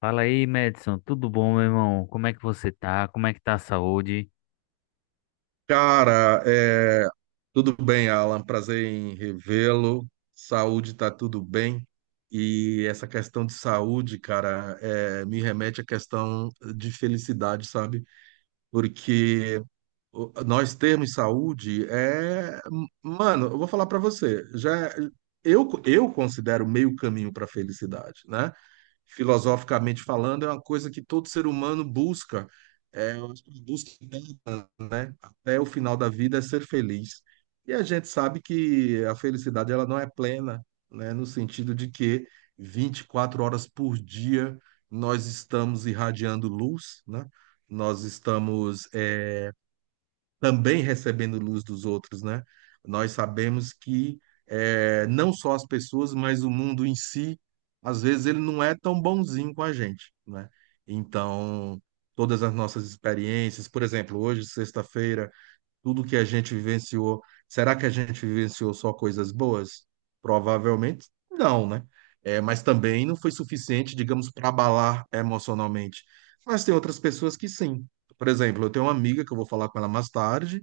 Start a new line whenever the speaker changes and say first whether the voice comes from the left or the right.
left: Fala aí, Madison, tudo bom, meu irmão? Como é que você tá? Como é que tá a saúde?
right: Cara, tudo bem, Alan. Prazer em revê-lo. Saúde tá tudo bem. E essa questão de saúde, cara, me remete à questão de felicidade, sabe? Porque nós termos saúde mano, eu vou falar pra você, já eu considero meio caminho para felicidade, né? Filosoficamente falando, é uma coisa que todo ser humano busca, eu acho que busca, né? Até o final da vida é ser feliz. E a gente sabe que a felicidade ela não é plena, né? No sentido de que 24 horas por dia nós estamos irradiando luz, né? Nós estamos também recebendo luz dos outros, né? Nós sabemos que não só as pessoas, mas o mundo em si, às vezes ele não é tão bonzinho com a gente, né? Então, todas as nossas experiências, por exemplo, hoje, sexta-feira. Tudo que a gente vivenciou, será que a gente vivenciou só coisas boas? Provavelmente não, né? É, mas também não foi suficiente, digamos, para abalar emocionalmente. Mas tem outras pessoas que sim. Por exemplo, eu tenho uma amiga que eu vou falar com ela mais tarde,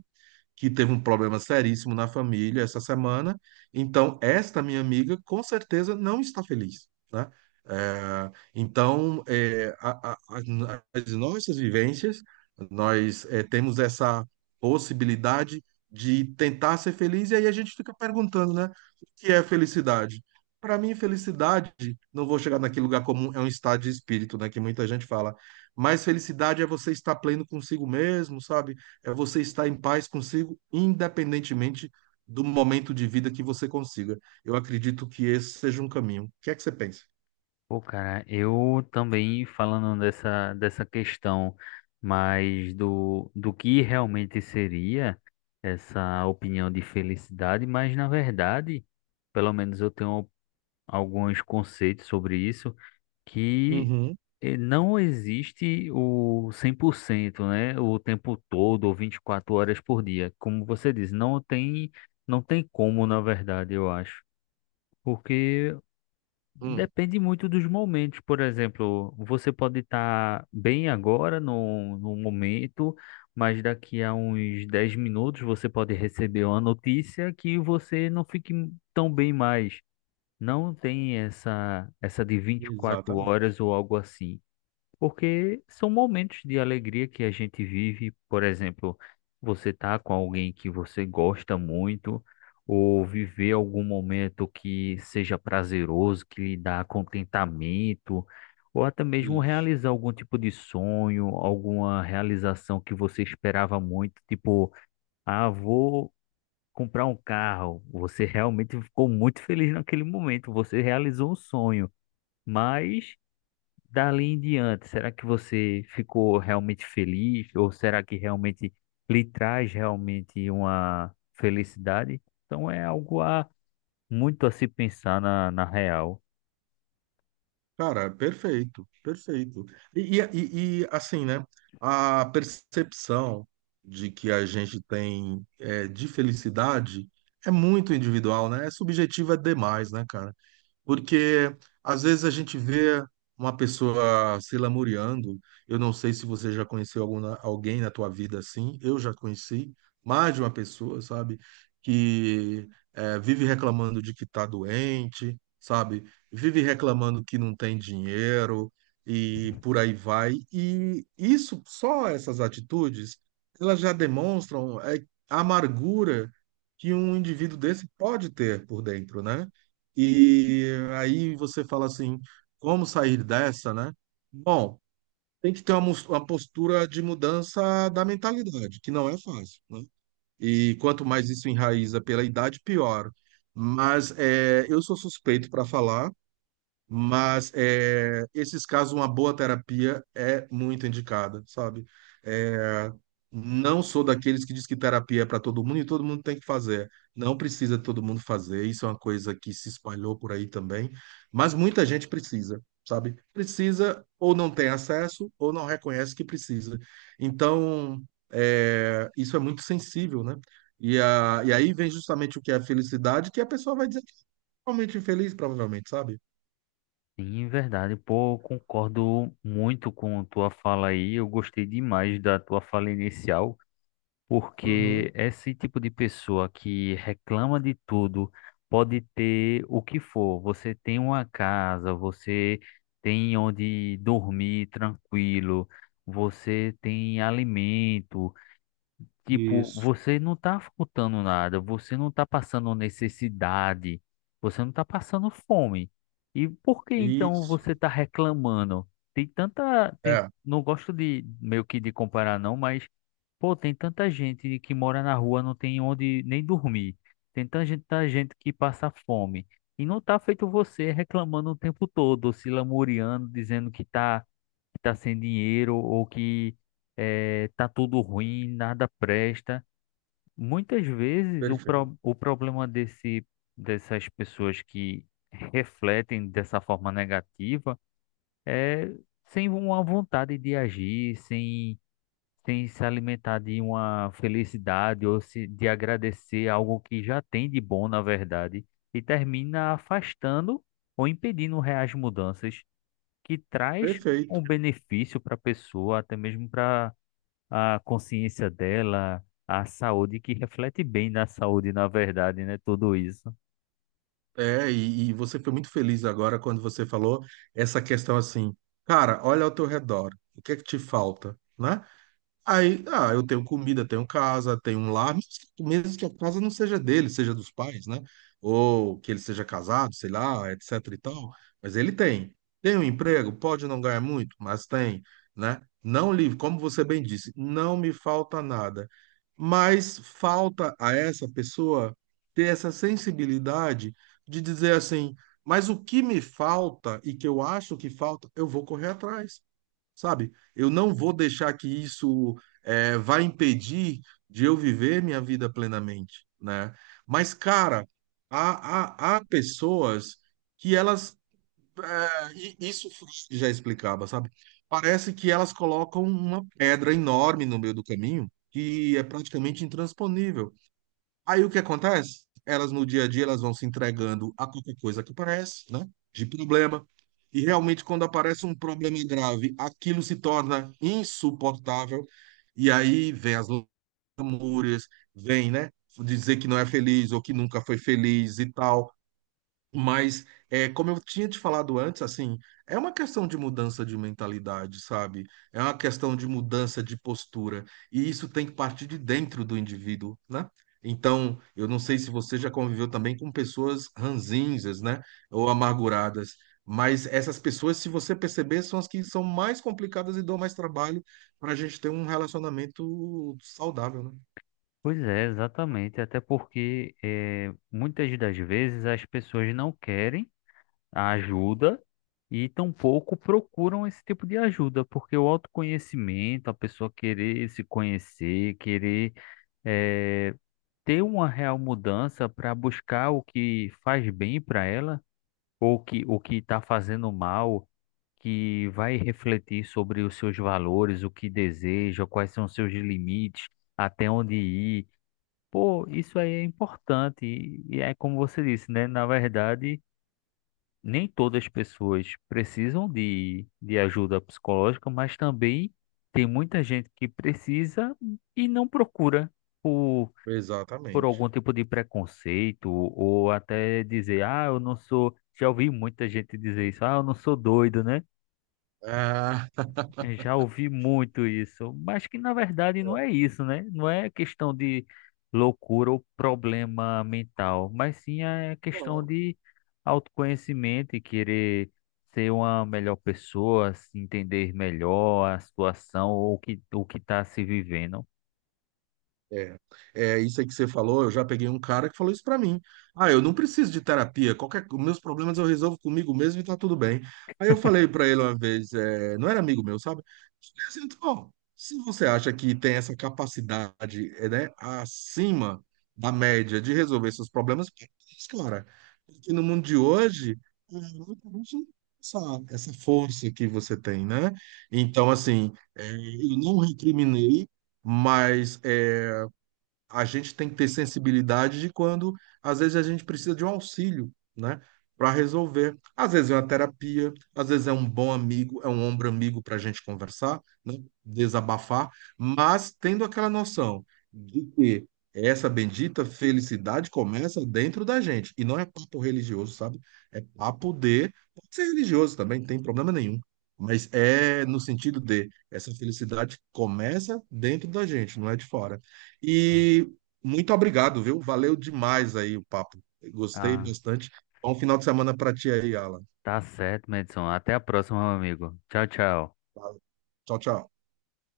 right: que teve um problema seríssimo na família essa semana. Então, esta minha amiga, com certeza, não está feliz, né? É, então, as nossas vivências, nós temos essa possibilidade de tentar ser feliz, e aí a gente fica perguntando, né? O que é felicidade? Para mim, felicidade, não vou chegar naquele lugar comum, é um estado de espírito, né? Que muita gente fala. Mas felicidade é você estar pleno consigo mesmo, sabe? É você estar em paz consigo, independentemente do momento de vida que você consiga. Eu acredito que esse seja um caminho. O que é que você pensa?
left: Pô, cara, eu também falando dessa questão, mas do que realmente seria essa opinião de felicidade, mas na verdade, pelo menos eu tenho alguns conceitos sobre isso. Que
right: Uhum.
left: não existe o 100%, né? O tempo todo, ou 24 horas por dia. Como você diz, não tem como, na verdade, eu acho. Porque
right: Hum,
left: depende muito dos momentos. Por exemplo, você pode estar bem agora, no momento, mas daqui a uns 10 minutos você pode receber uma notícia que você não fique tão bem mais. Não tem essa de vinte e quatro
right: exatamente.
left: horas ou algo assim. Porque são momentos de alegria que a gente vive, por exemplo, você tá com alguém que você gosta muito, ou viver algum momento que seja prazeroso, que lhe dá contentamento, ou até mesmo
right: Isso.
left: realizar algum tipo de sonho, alguma realização que você esperava muito, tipo, ah, vou comprar um carro. Você realmente ficou muito feliz naquele momento, você realizou um sonho, mas dali em diante, será que você ficou realmente feliz? Ou será que realmente lhe traz realmente uma felicidade? Então é algo a muito a se pensar na real.
right: Cara, perfeito, perfeito. E, assim, né? A percepção de que a gente tem de felicidade é muito individual, né? É subjetiva demais, né, cara? Porque às vezes a gente vê uma pessoa se lamuriando. Eu não sei se você já conheceu alguma, alguém na tua vida assim. Eu já conheci mais de uma pessoa, sabe? Que vive reclamando de que está doente, sabe? Vive reclamando que não tem dinheiro e por aí vai. E isso, só essas atitudes, elas já demonstram a amargura que um indivíduo desse pode ter por dentro, né? E aí você fala assim, como sair dessa, né? Bom, tem que ter uma postura de mudança da mentalidade, que não é fácil, né? E quanto mais isso enraiza pela idade, pior. Mas eu sou suspeito para falar, mas esses casos, uma boa terapia é muito indicada, sabe? É, não sou daqueles que diz que terapia é para todo mundo e todo mundo tem que fazer. Não precisa todo mundo fazer, isso é uma coisa que se espalhou por aí também. Mas muita gente precisa, sabe? Precisa ou não tem acesso ou não reconhece que precisa. Então, isso é muito sensível, né? E aí vem justamente o que é a felicidade, que a pessoa vai dizer que é realmente infeliz, provavelmente, sabe?
left: E, em verdade, pô, eu concordo muito com tua fala aí. Eu gostei demais da tua fala inicial
right: Uhum.
left: porque esse tipo de pessoa que reclama de tudo pode ter o que for. Você tem uma casa, você tem onde dormir tranquilo, você tem alimento. Tipo,
right: Isso,
left: você não tá faltando nada, você não tá passando necessidade, você não tá passando fome. E por que então
right: isso.
left: você tá reclamando?
right: É,
left: Não gosto de meio que de comparar não, mas pô, tem tanta gente que mora na rua, não tem onde nem dormir. Tanta gente que passa fome. E não tá feito você reclamando o tempo todo, se lamuriando, dizendo que tá sem dinheiro ou que tá tudo ruim, nada presta. Muitas vezes
right: perfeito.
left: o problema dessas pessoas que refletem dessa forma negativa é sem uma vontade de agir, sem se alimentar de uma felicidade ou se, de agradecer algo que já tem de bom, na verdade, e termina afastando ou impedindo reais mudanças que traz
right: Perfeito.
left: um benefício para a pessoa, até mesmo para a consciência dela, a saúde, que reflete bem na saúde, na verdade, né? Tudo isso.
right: É, e você foi muito feliz agora quando você falou essa questão assim, cara, olha ao teu redor, o que é que te falta, né? Aí, ah, eu tenho comida, tenho casa, tenho um lar, mesmo que a casa não seja dele, seja dos pais, né? Ou que ele seja casado, sei lá, etc e tal. Mas ele tem. Tem um emprego, pode não ganhar muito, mas tem, né? Não livre, como você bem disse, não me falta nada. Mas falta a essa pessoa ter essa sensibilidade de dizer assim, mas o que me falta e que eu acho que falta, eu vou correr atrás, sabe? Eu não vou deixar que isso vá impedir de eu viver minha vida plenamente, né? Mas, cara, há pessoas que elas. eh, e isso Freud já explicava, sabe? Parece que elas colocam uma pedra enorme no meio do caminho que é praticamente intransponível. Aí o que acontece? Elas no dia a dia elas vão se entregando a qualquer coisa que aparece, né? De problema. E realmente quando aparece um problema grave, aquilo se torna insuportável. E aí vem as lamúrias, vem, né? Dizer que não é feliz ou que nunca foi feliz e tal. Mas, como eu tinha te falado antes, assim, é uma questão de mudança de mentalidade, sabe? É uma questão de mudança de postura. E isso tem que partir de dentro do indivíduo, né? Então, eu não sei se você já conviveu também com pessoas ranzinhas, né? Ou amarguradas. Mas essas pessoas, se você perceber, são as que são mais complicadas e dão mais trabalho para a gente ter um relacionamento saudável, né?
left: Pois é, exatamente. Até porque muitas das vezes as pessoas não querem a ajuda e tampouco procuram esse tipo de ajuda, porque o autoconhecimento, a pessoa querer se conhecer, querer eh, ter uma real mudança para buscar o que faz bem para ela. Ou que o que está fazendo mal, que vai refletir sobre os seus valores, o que deseja, quais são os seus limites, até onde ir. Pô, isso aí é importante. E é como você disse, né? Na verdade, nem todas as pessoas precisam de ajuda psicológica, mas também tem muita gente que precisa e não procura por
right: Exatamente.
left: algum tipo de preconceito, ou até dizer, ah, eu não sou. Já ouvi muita gente dizer isso, ah, eu não sou doido, né?
right: Ah,
left: Eu já ouvi muito isso, mas que na verdade não é isso, né? Não é questão de loucura ou problema mental, mas sim é questão de autoconhecimento e querer ser uma melhor pessoa, se entender melhor a situação ou o que está se vivendo.
right: É, é, isso aí que você falou. Eu já peguei um cara que falou isso pra mim. Ah, eu não preciso de terapia. Qualquer, os meus problemas eu resolvo comigo mesmo e tá tudo bem. Aí eu falei pra ele uma vez, não era amigo meu, sabe? Eu falei assim, Então, se você acha que tem essa capacidade, né, acima da média de resolver seus problemas, por que isso, cara, porque no mundo de hoje, muita gente não tem essa, essa força que você tem, né? Então, assim, eu não recriminei, mas a gente tem que ter sensibilidade de quando, às vezes, a gente precisa de um auxílio, né? Para resolver. Às vezes é uma terapia, às vezes é um bom amigo, é um ombro amigo para a gente conversar, né? Desabafar, mas tendo aquela noção de que essa bendita felicidade começa dentro da gente. E não é papo religioso, sabe? É papo de. Pode ser religioso também, não tem problema nenhum. Mas é no sentido de essa felicidade começa dentro da gente, não é de fora. E muito obrigado, viu? Valeu demais aí o papo. Gostei
left: Ah,
right: bastante. Bom final de semana para ti aí, Alan.
left: tá certo, Madison. Até a próxima, meu amigo. Tchau, tchau.
right: Tchau, tchau.